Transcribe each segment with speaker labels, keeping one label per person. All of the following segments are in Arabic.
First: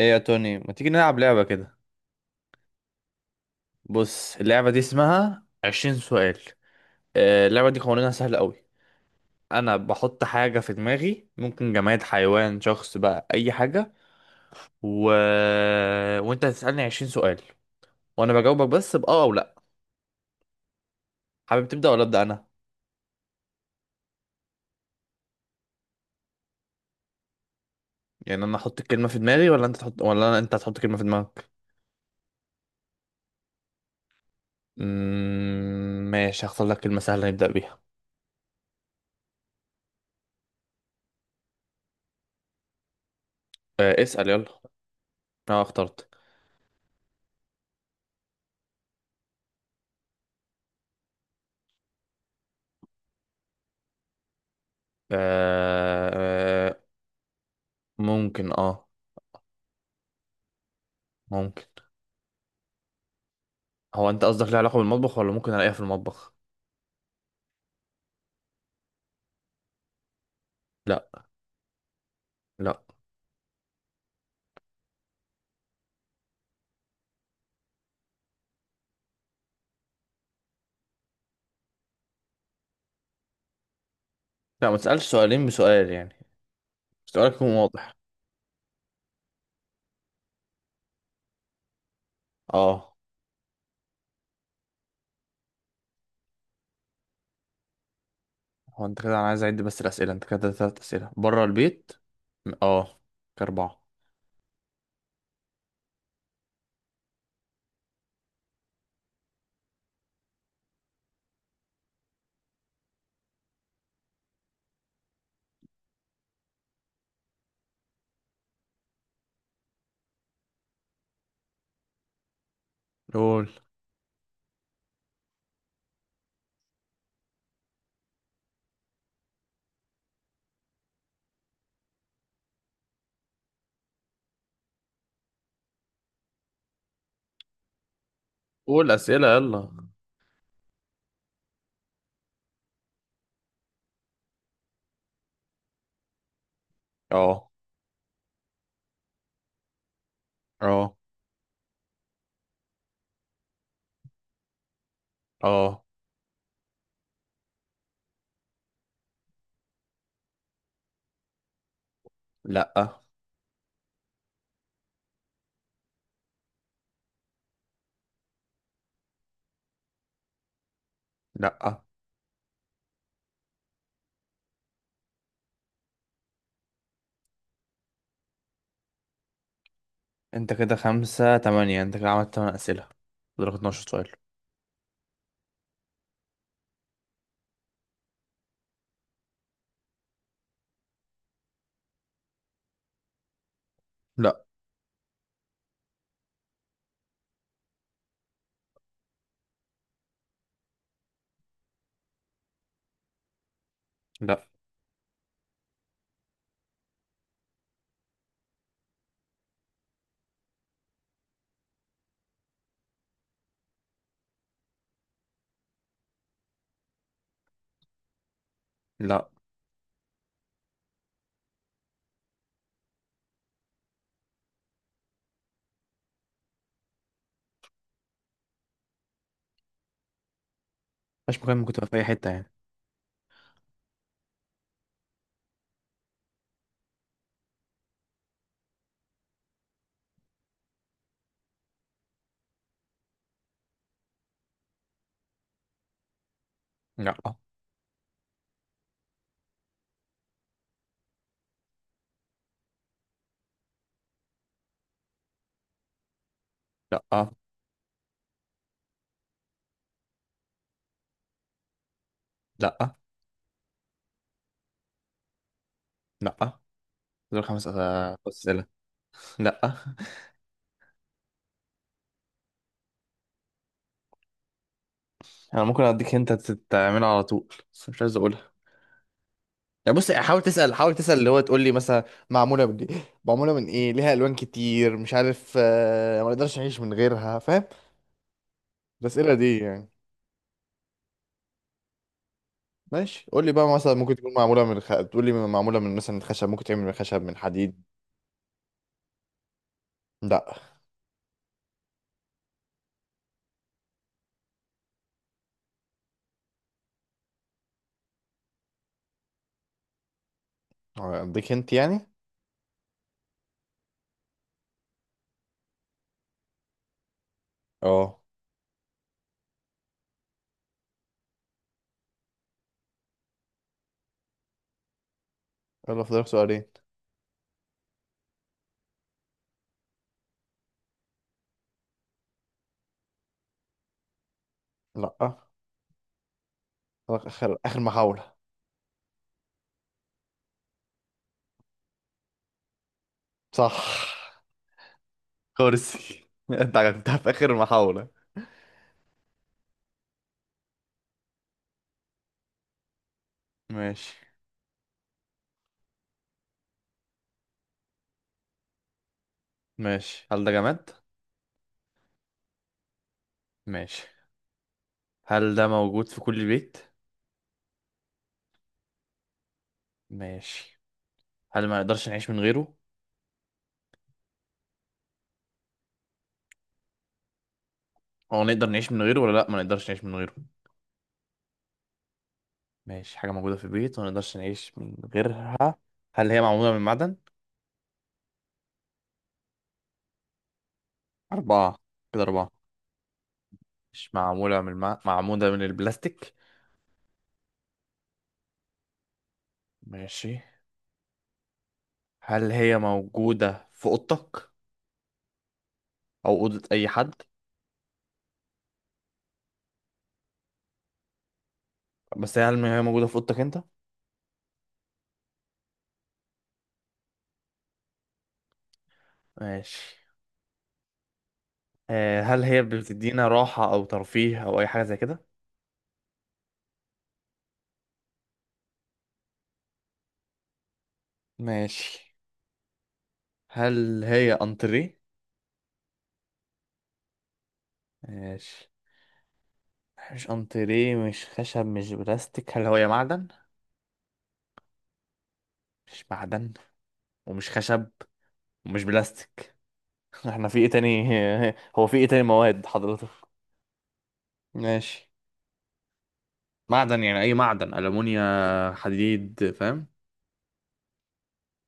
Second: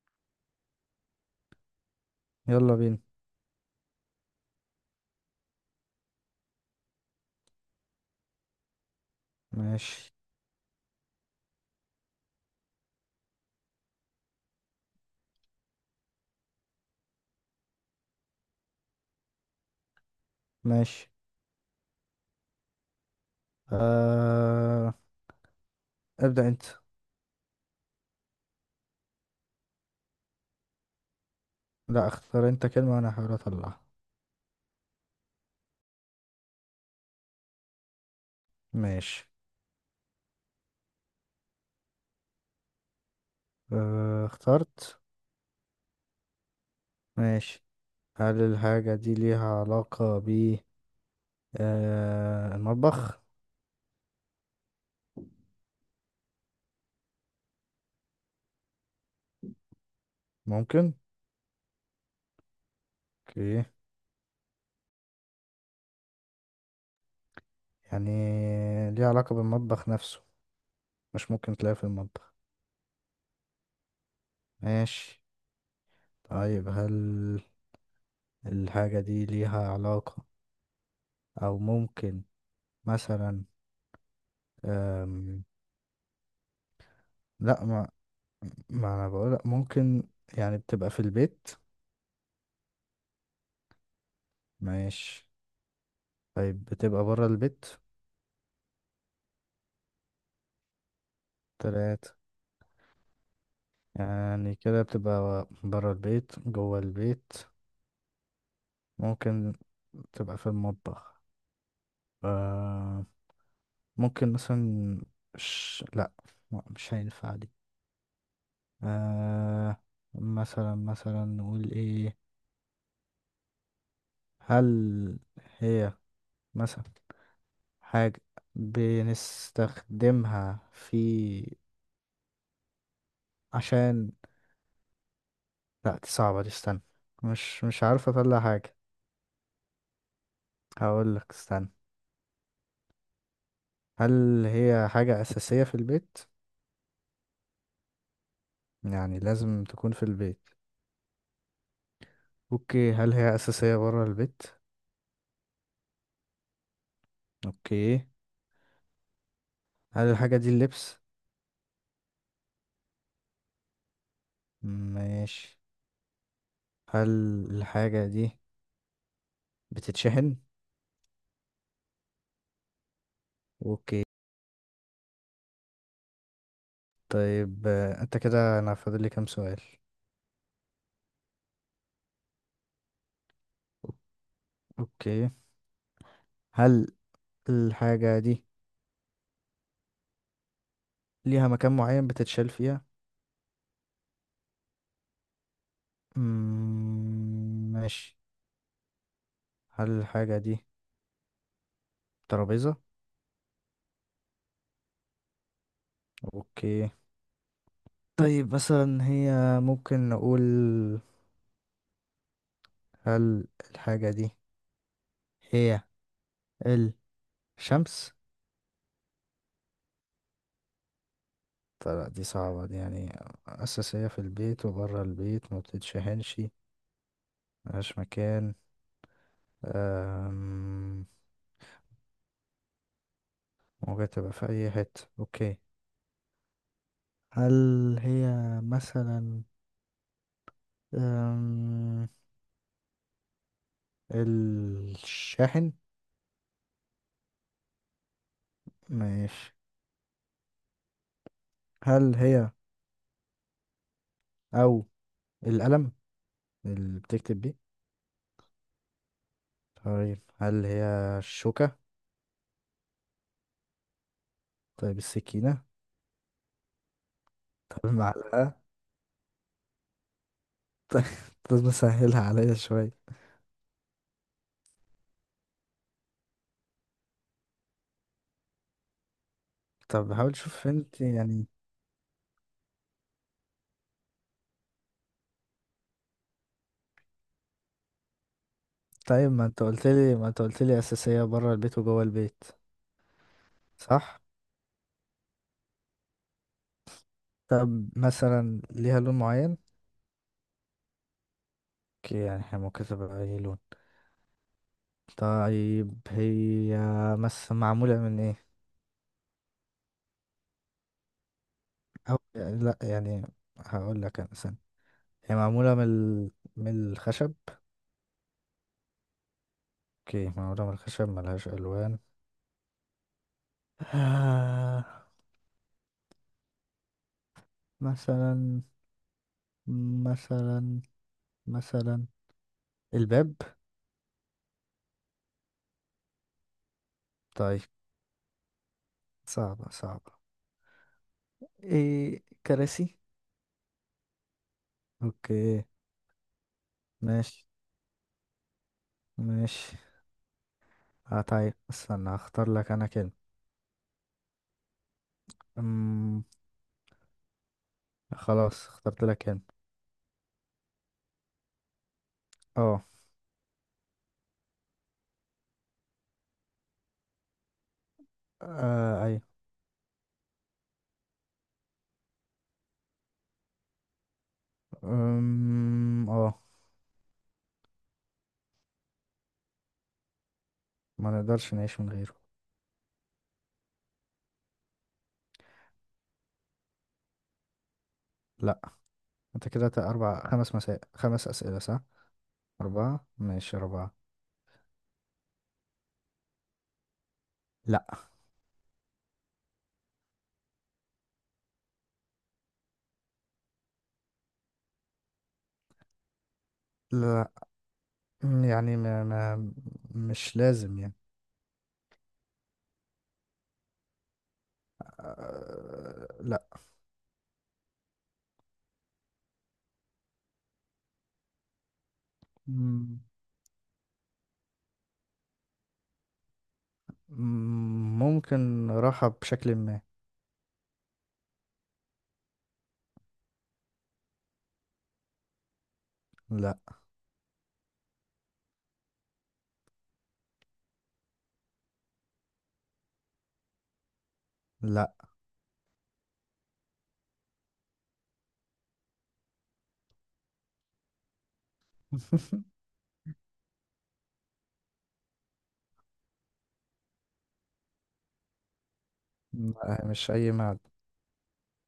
Speaker 1: ايه يا توني، ما تيجي نلعب لعبة كده؟
Speaker 2: يلا بينا.
Speaker 1: بص، اللعبة دي اسمها عشرين سؤال. آه، اللعبة دي قوانينها سهلة قوي. انا
Speaker 2: ماشي.
Speaker 1: بحط حاجة في دماغي، ممكن جماد، حيوان، شخص، بقى اي حاجة. و... وانت هتسألني عشرين سؤال وانا بجاوبك بس بأه او لا.
Speaker 2: ماشي.
Speaker 1: حابب تبدأ ولا أبدأ انا؟
Speaker 2: آه... ابدأ انت.
Speaker 1: يعني انا احط الكلمة في دماغي ولا انت تحط، انت هتحط كلمة في دماغك.
Speaker 2: لا، اختار انت كلمة وانا هحاول اطلعها.
Speaker 1: ماشي، هختار لك كلمة سهلة نبدأ بيها.
Speaker 2: ماشي.
Speaker 1: آه، اسأل يلا.
Speaker 2: اخترت.
Speaker 1: انا اخترت.
Speaker 2: ماشي. هل الحاجة دي ليها علاقة ب المطبخ؟
Speaker 1: آه... آه، ممكن اه.
Speaker 2: ممكن.
Speaker 1: ممكن.
Speaker 2: اوكي.
Speaker 1: هو انت قصدك ليه علاقة بالمطبخ ولا ممكن الاقيها في المطبخ؟
Speaker 2: يعني ليها علاقة بالمطبخ نفسه؟
Speaker 1: لا.
Speaker 2: مش ممكن تلاقيها في المطبخ؟
Speaker 1: لا.
Speaker 2: ماشي. طيب، هل الحاجة دي ليها علاقة، او ممكن مثلا
Speaker 1: لا، ما تسألش
Speaker 2: آم...
Speaker 1: سؤالين بسؤال يعني، سؤالك يكون
Speaker 2: لا. ما
Speaker 1: واضح.
Speaker 2: ما انا بقول لك ممكن، يعني بتبقى في البيت.
Speaker 1: اه.
Speaker 2: ماشي. طيب، بتبقى بره البيت؟
Speaker 1: هو انت كده انا عايز اعد بس الأسئلة، انت كده تلات أسئلة بره البيت.
Speaker 2: تلاتة.
Speaker 1: اه، كأربعة.
Speaker 2: يعني كده بتبقى بره البيت، جوه البيت، ممكن تبقى في المطبخ. آه، ممكن مثلا لا، لا، مش هينفع دي. آه، مثلا مثلا نقول ايه؟
Speaker 1: قول
Speaker 2: هل هي مثلا حاجة بنستخدمها في عشان، لا دي صعبة دي، استنى. مش عارف اطلع حاجة.
Speaker 1: قول أسئلة يلا.
Speaker 2: هقول لك استنى. هل هي حاجة أساسية في البيت؟
Speaker 1: اه.
Speaker 2: يعني لازم تكون في البيت.
Speaker 1: اه.
Speaker 2: اوكي، هل هي أساسية برا البيت؟
Speaker 1: اه.
Speaker 2: اوكي. هل الحاجة دي اللبس؟
Speaker 1: لا.
Speaker 2: ماشي. هل الحاجة دي بتتشحن؟
Speaker 1: لا.
Speaker 2: اوكي. طيب انت كده انا فاضل لي كام سؤال؟
Speaker 1: انت كده خمسة تمانية، انت كده عملت تمن أسئلة، فاضلك 12 سؤال.
Speaker 2: اوكي. هل الحاجة دي ليها مكان معين بتتشال فيها؟
Speaker 1: لا.
Speaker 2: ماشي. هل الحاجة دي ترابيزة؟
Speaker 1: لا.
Speaker 2: اوكي. طيب مثلا هي ممكن نقول، هل الحاجة دي هي الشمس؟
Speaker 1: لا.
Speaker 2: طلع دي صعبة دي يعني. أساسية في البيت وبره البيت، ما بتتشحنش، ملهاش مكان. أم،
Speaker 1: مفيش مكان، ممكن تبقى في أي حتة يعني.
Speaker 2: ممكن تبقى في أي حتة. اوكي. هل هي مثلا أم، الشاحن؟
Speaker 1: لا.
Speaker 2: ماشي. هل هي، أو القلم اللي
Speaker 1: لا.
Speaker 2: بتكتب بيه؟ طيب هل هي الشوكة؟
Speaker 1: لا.
Speaker 2: طيب السكينة؟
Speaker 1: لا، دول
Speaker 2: طب المعلقة؟
Speaker 1: أسئلة. لا.
Speaker 2: طيب. لازم اسهلها عليا شوية.
Speaker 1: انا ممكن اديك انت تعملها على طول بس مش عايز اقولها. يعني بص،
Speaker 2: طب حاول
Speaker 1: حاول
Speaker 2: تشوف
Speaker 1: تسال حاول
Speaker 2: انت
Speaker 1: تسال اللي هو
Speaker 2: يعني.
Speaker 1: تقول لي مثلا معموله من ايه، معموله من ايه، ليها الوان كتير، مش عارف آه، ما اقدرش اعيش من غيرها، فاهم؟
Speaker 2: طيب،
Speaker 1: الاسئله
Speaker 2: ما
Speaker 1: دي
Speaker 2: انت قلت
Speaker 1: يعني.
Speaker 2: لي، ما انت قلت لي أساسية بره البيت وجوه البيت.
Speaker 1: ماشي، قول لي بقى مثلا ممكن
Speaker 2: صح.
Speaker 1: تكون معموله تقول لي معموله من مثلا خشب، ممكن تعمل من خشب، من حديد.
Speaker 2: طب مثلا ليها لون معين؟
Speaker 1: لا.
Speaker 2: اوكي، يعني احنا ممكن تبقى اي لون. طيب هي مثلا معمولة من ايه؟
Speaker 1: آه، اديك انت يعني.
Speaker 2: أو لا يعني. هقول لك انا سنة. هي معمولة من من الخشب.
Speaker 1: اه.
Speaker 2: اوكي، معمولة من الخشب، ملهاش ألوان. آه
Speaker 1: يلا، فاضلك سؤالين.
Speaker 2: مثلا مثلا مثلا الباب؟
Speaker 1: لا. فاضلك اخر
Speaker 2: طيب،
Speaker 1: اخر محاوله.
Speaker 2: صعبة صعبة. ايه كراسي؟
Speaker 1: صح.
Speaker 2: اوكي.
Speaker 1: كرسي. انت عرفتها في
Speaker 2: ماشي.
Speaker 1: اخر محاوله.
Speaker 2: ماشي. طيب استنى هختار لك انا كلمة.
Speaker 1: ماشي.
Speaker 2: أم... خلاص اخترت لك كلمة.
Speaker 1: ماشي. هل ده جماد؟
Speaker 2: اه.
Speaker 1: ماشي. هل ده موجود في كل بيت؟
Speaker 2: آه، ايوه.
Speaker 1: ماشي. هل ما نقدرش نعيش من غيره؟
Speaker 2: اه.
Speaker 1: هو نقدر نعيش من غيره ولا لا، ما نقدرش نعيش من غيره؟
Speaker 2: ما نقدرش نعيش من غيره.
Speaker 1: ماشي، حاجة موجودة في البيت وما نقدرش نعيش من غيرها. هل هي معمولة من معدن؟
Speaker 2: لا. انت كده اربع خمس مسائل، خمس اسئلة،
Speaker 1: أربعة.
Speaker 2: صح؟
Speaker 1: كده أربعة.
Speaker 2: اربعة، ماشي اربعة.
Speaker 1: مش معمولة معمولة من البلاستيك؟
Speaker 2: لا.
Speaker 1: ماشي. هل هي موجودة في أوضتك أو أوضة أي حد؟
Speaker 2: لا، يعني ما... ما... مش لازم يعني.
Speaker 1: بس هل هي موجودة في أوضتك أنت؟
Speaker 2: آه، لا.
Speaker 1: ماشي. آه، هل هي
Speaker 2: أمم.
Speaker 1: بتدينا راحة أو ترفيه أو أي حاجة زي كده؟
Speaker 2: ممكن راحة بشكل ما.
Speaker 1: ماشي. هل هي أنتريه؟
Speaker 2: لا.
Speaker 1: ماشي. مش انتريه، مش خشب، مش بلاستيك، هل هو يا معدن؟
Speaker 2: لا.
Speaker 1: مش معدن، ومش خشب، ومش بلاستيك. احنا في ايه تاني؟ هو في ايه تاني مواد حضرتك؟ ماشي. معدن يعني اي معدن، الومنيا، حديد،
Speaker 2: لا،
Speaker 1: فاهم؟
Speaker 2: مش أي معدن.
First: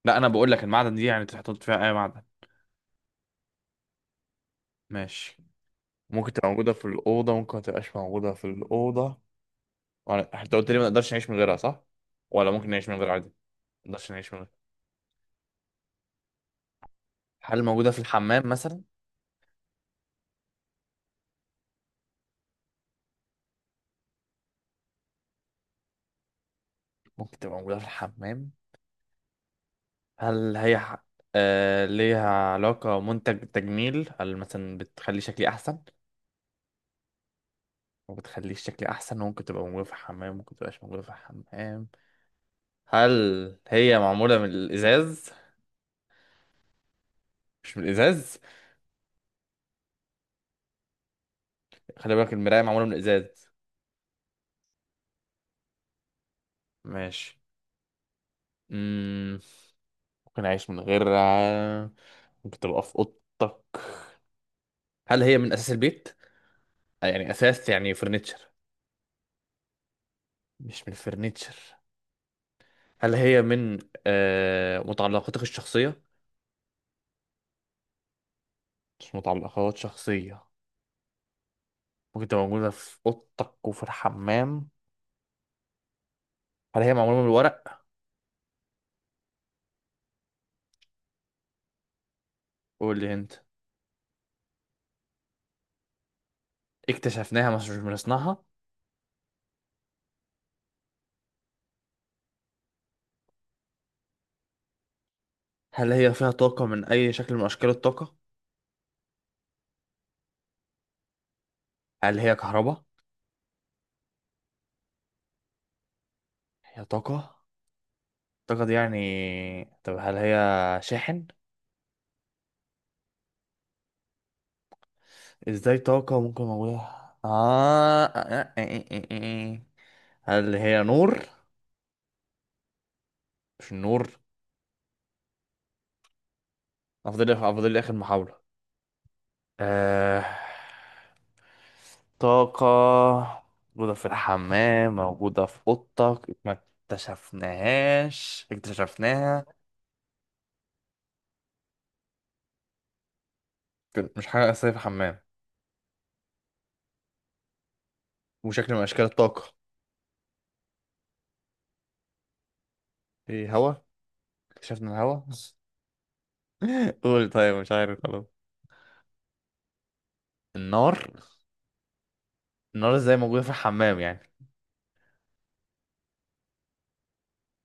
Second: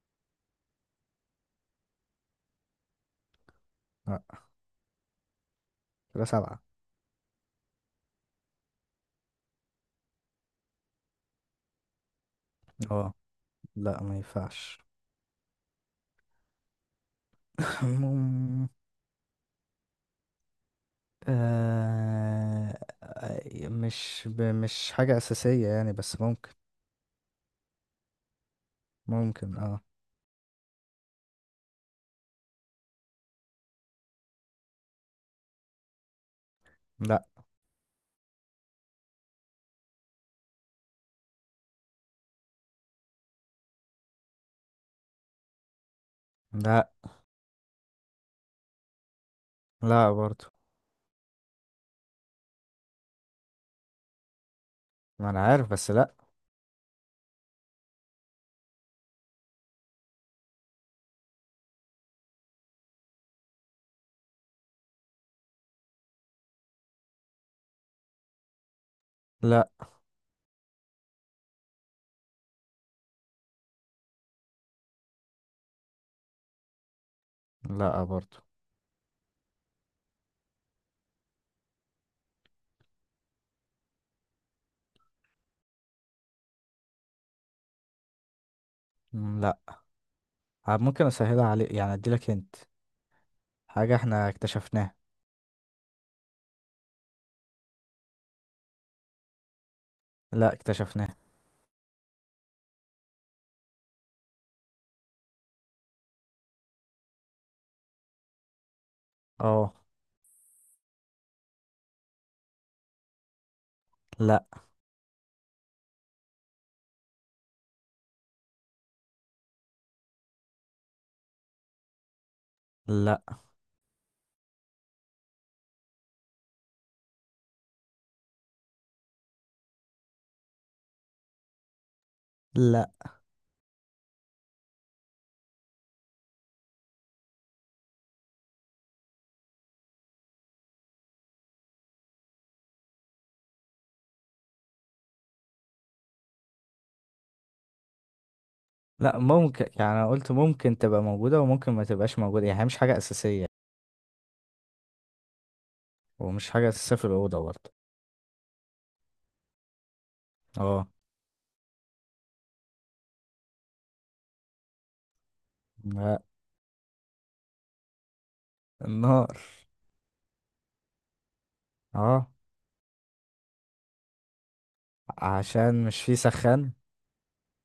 Speaker 1: لا، انا بقول لك المعدن دي يعني تحط فيها اي معدن.
Speaker 2: لا.
Speaker 1: ماشي.
Speaker 2: كده
Speaker 1: ممكن تبقى
Speaker 2: سبعة.
Speaker 1: موجوده في الاوضه، ممكن ما تبقاش موجوده في الاوضه؟ ولا انت قلت لي ما نقدرش نعيش من غيرها، صح؟ ولا ممكن نعيش من غيرها
Speaker 2: اه.
Speaker 1: عادي؟ ما
Speaker 2: لا
Speaker 1: نقدرش
Speaker 2: ما
Speaker 1: نعيش من غيرها.
Speaker 2: ينفعش.
Speaker 1: هل موجوده في الحمام
Speaker 2: مم،
Speaker 1: مثلا؟
Speaker 2: آه... آه، مش حاجة أساسية يعني، بس ممكن.
Speaker 1: ممكن تبقى موجوده في الحمام.
Speaker 2: ممكن اه.
Speaker 1: هل هي ح- آه، ليها علاقة منتج تجميل، هل مثلا بتخلي شكلي أحسن؟
Speaker 2: لا.
Speaker 1: وبتخلي شكلي أحسن، وممكن تبقى موجودة في الحمام، وممكن تبقاش موجودة في الحمام. هل هي معمولة من الإزاز؟
Speaker 2: لا،
Speaker 1: مش من الإزاز؟
Speaker 2: لا برضو.
Speaker 1: خلي بالك، المراية معمولة من الإزاز.
Speaker 2: ما أنا عارف بس لا.
Speaker 1: ماشي. مم. ممكن أعيش من غيرها، ممكن تبقى في أوضتك. هل هي من أساس البيت؟ آه، يعني أساس يعني فرنتشر.
Speaker 2: لا،
Speaker 1: مش من فرنتشر. هل هي من آه متعلقاتك الشخصية؟
Speaker 2: لا برضو.
Speaker 1: مش متعلقات شخصية. ممكن تبقى موجودة في أوضتك وفي الحمام. هل هي معمولة من الورق؟
Speaker 2: مم، لا. ممكن أسهلها عليك يعني، أديلك انت.
Speaker 1: قول لي أنت.
Speaker 2: حاجة احنا اكتشفناها.
Speaker 1: اكتشفناها، مش مش من صنعها.
Speaker 2: لا، اكتشفناها.
Speaker 1: هل هي فيها طاقة من أي شكل من أشكال الطاقة؟
Speaker 2: اه.
Speaker 1: هل هي كهرباء؟
Speaker 2: لا.
Speaker 1: هي طاقة؟ الطاقة دي يعني. طب هل هي شاحن؟
Speaker 2: لا.
Speaker 1: إزاي طاقة ممكن موجودة؟ آه آه، آه، آه، آه، آه. هل هي نور؟
Speaker 2: لا.
Speaker 1: مش النور. أفضل لي آخر محاولة. آه... طاقة موجودة في الحمام، موجودة في أوضتك، ما اكتشفناهاش
Speaker 2: لا،
Speaker 1: اكتشفناها.
Speaker 2: ممكن يعني، انا قلت ممكن تبقى موجودة وممكن ما تبقاش موجودة، يعني هي مش حاجة أساسية.
Speaker 1: مش حاجة أساسية في الحمام،
Speaker 2: ومش حاجة أساسية في الأوضة برضه.
Speaker 1: وشكل من أشكال الطاقة.
Speaker 2: اه.
Speaker 1: ايه، هوا؟ اكتشفنا الهوا.
Speaker 2: لا.
Speaker 1: قول، طيب مش عارف خلاص.
Speaker 2: النار.
Speaker 1: النار.
Speaker 2: اه.
Speaker 1: النار ازاي موجودة في الحمام يعني؟
Speaker 2: عشان مش في سخان.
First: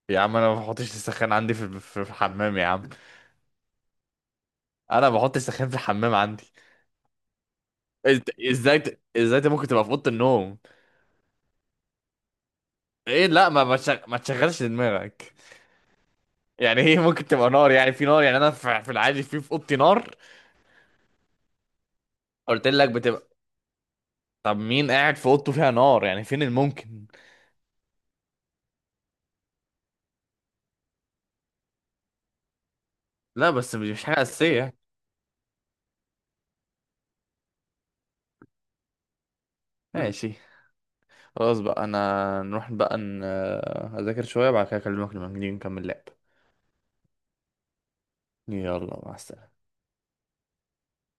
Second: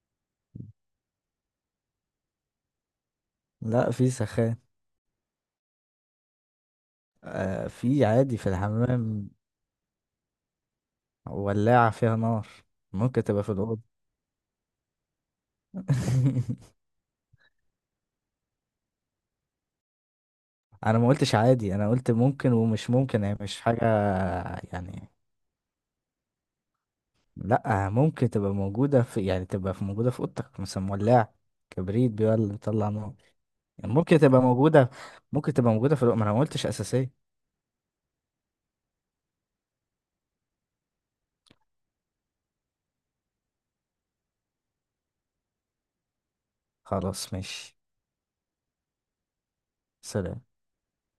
Speaker 1: يا عم، انا ما بحطش السخان عندي في الحمام يا عم.
Speaker 2: لا في سخان.
Speaker 1: انا ما بحطش السخان في الحمام عندي.
Speaker 2: في عادي في الحمام.
Speaker 1: ممكن تبقى في اوضه النوم.
Speaker 2: ولاعة فيها نار. ممكن
Speaker 1: ايه،
Speaker 2: تبقى
Speaker 1: لا،
Speaker 2: في الأوضة.
Speaker 1: ما تشغلش دماغك. يعني هي ممكن تبقى نار؟ يعني في نار يعني انا في العادي في اوضتي نار؟
Speaker 2: أنا ما قلتش عادي، أنا قلت ممكن
Speaker 1: قلت لك
Speaker 2: ومش ممكن،
Speaker 1: بتبقى.
Speaker 2: هي مش حاجة
Speaker 1: طب مين
Speaker 2: يعني.
Speaker 1: قاعد في اوضته فيها نار يعني؟ فين الممكن؟
Speaker 2: لا، ممكن تبقى موجودة في، يعني تبقى في، موجودة في أوضتك مثلا، ولاعة، كبريت بيولع بيطلع نار،
Speaker 1: لا بس مش
Speaker 2: يعني
Speaker 1: مش
Speaker 2: ممكن
Speaker 1: حاجه
Speaker 2: تبقى
Speaker 1: اساسيه يعني.
Speaker 2: موجودة. ممكن تبقى موجودة في الوقت، ما انا ما قلتش أساسية.
Speaker 1: ماشي. خلاص بقى، انا نروح بقى اذاكر شويه، بعد كده اكلمك لما نيجي نكمل لعب.
Speaker 2: خلاص ماشي.
Speaker 1: يلا، مع السلامه.
Speaker 2: سلام.